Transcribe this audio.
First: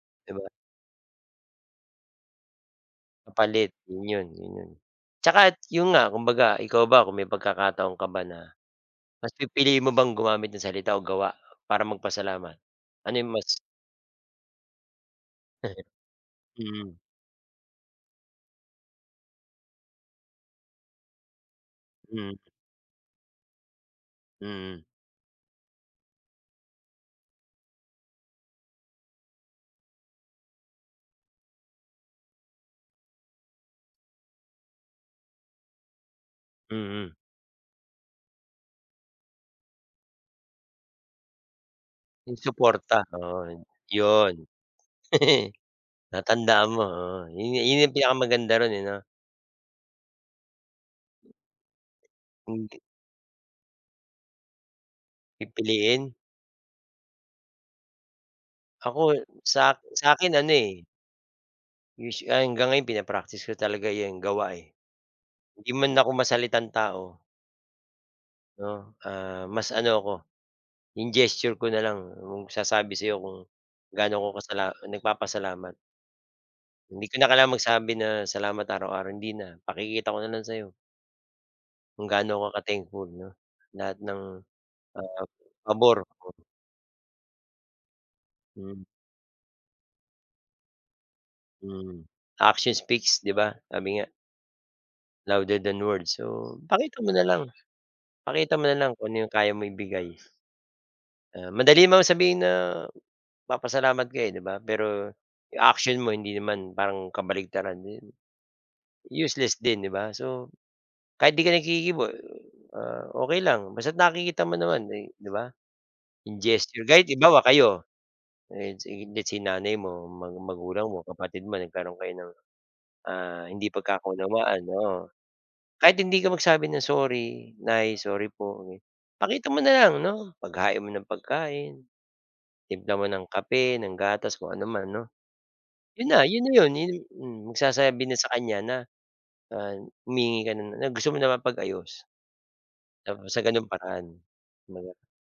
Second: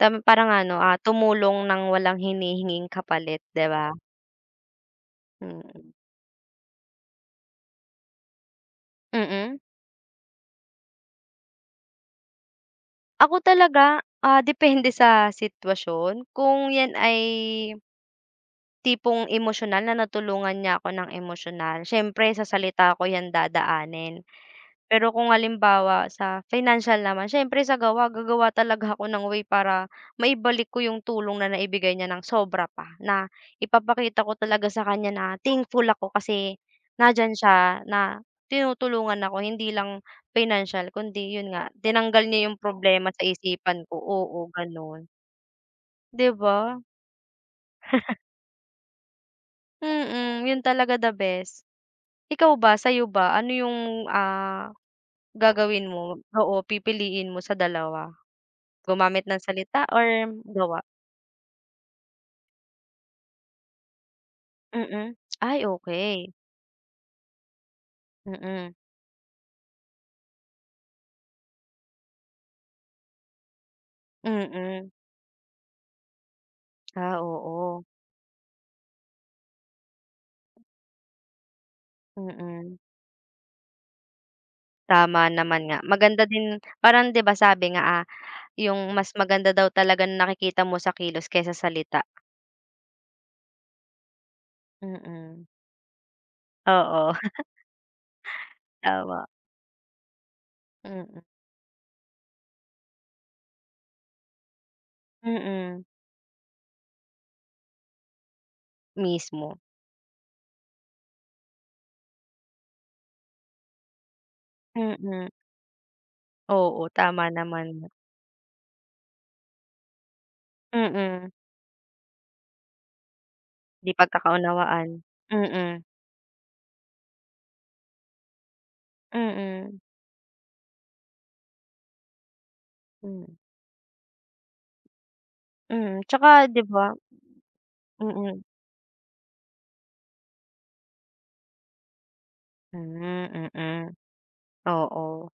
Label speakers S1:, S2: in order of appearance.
S1: Tam
S2: 'Di ba.
S1: parang ano, ah, tumulong ng walang hinihinging kapalit 'di
S2: Papalit
S1: ba?
S2: 'yun 'yon, 'yun 'yon. Tsaka 'yon
S1: Mm.
S2: nga kumbaga ikaw ba kung may pagkakataon ka ba na, mas
S1: Mm.
S2: pipiliin mo bang gumamit ng salita o gawa para magpasalamat? Ano 'yong
S1: Ako
S2: mas
S1: talaga, ah, depende sa sitwasyon kung 'yan
S2: Hmm.
S1: ay tipong emosyonal na natulungan niya 'ko ng emosyonal. Siyempre
S2: Hmm.
S1: sa salita ko 'yan dadaanin.
S2: Mm.
S1: Pero kung halimbawa sa financial naman siyempre sa gawa, gagawa talaga ako ng way para maibalik ko yung tulong na naibigay niya ng sobra pa. Na ipapakita ko talaga sa kaniya na thankful ako kasi
S2: Mm.
S1: nandiyan siya na tinutulungan ako. Hindi lang financial, kundi yun nga tinanggal
S2: Yung
S1: niya yung
S2: suporta
S1: problema sa
S2: oo yun.
S1: isipan ko.
S2: 'yon.
S1: Oo ganun. 'Di
S2: Natandaan
S1: ba.
S2: mo, oo yun yu yun yung hindi pinakamaganda ruon, eh 'no?
S1: Mm. Yun talaga the best. Ikaw ba
S2: Hindi.
S1: sa'yo ba ano yung, ah, gagawin
S2: Pipiliin.
S1: mo oo pipiliin mo sa dalawa?
S2: Ako,
S1: Gumamit ng
S2: sak
S1: salita or
S2: sa 'kin ano
S1: gawa?
S2: eh. [unintelligible] hanggang ngayon pina-practice ko talaga 'yang gawa, eh.
S1: Mm. Ay
S2: Hindi man ako
S1: okey.
S2: masalitang tao.
S1: Mm.
S2: 'No, ah, mas ano ako, 'yong gesture ko na lang yung magsasabi sa 'yo kung gaano ako kasala
S1: Mm.
S2: nagpapasalamat. Hindi
S1: Ah,
S2: ko na kailangan
S1: oo.
S2: magsabi na salamat araw-araw. Hindi na. Pakikita ko na lang sa'yo. Kung gaano
S1: Mm.
S2: ka-thankful 'no, lahat ng, ah,
S1: Tama naman nga.
S2: pabor.
S1: Maganda din parang 'di ba sabi nga, ah,
S2: Mhm.
S1: yung mas maganda daw talagang nakikita mo sa kilos kaysa salita.
S2: Mhm. Action speaks 'di ba sabi nga,
S1: Mm.
S2: louder than words. So pakita mo
S1: Oo.
S2: nalang, pakita mo nalang kung ano
S1: Tama.
S2: yung kaya mo ibigay.
S1: Mm.
S2: Ah, madali man sabihin na papasalamat ka, eh, 'di ba pero 'yong
S1: Mm.
S2: action mo hindi naman parang kabaligtaran iyon. Useless
S1: Mismo.
S2: din 'di ba. So kahit 'di ka naghihiwa, ah, okey lang basta't nakikita mo naman, eh,
S1: Mm.
S2: 'di ba in gesture.
S1: Oo
S2: Kahit
S1: tama
S2: halimbawa
S1: naman
S2: kayo
S1: nga.
S2: ayan si det si nanay mo mga magulang mo,
S1: Mm.
S2: kapatid mo nagkaroon kayo ng, ah, hindi
S1: 'Di
S2: pagkakaunawaan
S1: pagkakaunawaan.
S2: oo.
S1: Mm.
S2: Kahit hindi ka magsabi ng "sorry nay, sorry po" pakita mo na
S1: Mm.
S2: lang 'no paghain mo ng pagkain, timpla mo ng
S1: Hmm.
S2: kape, ng gatas, kung ano man 'no.
S1: Mm.
S2: Yun na, 'yon
S1: Tsaka
S2: na
S1: 'di
S2: 'yon,
S1: ba.
S2: mm. Magsasabi na sa
S1: Mm.
S2: kaniya na, ah, humihingi ka na na, na gusto mo na mapag-ayos tamo sa
S1: Hmm,
S2: ganung
S1: mm.
S2: paraan.
S1: Oo.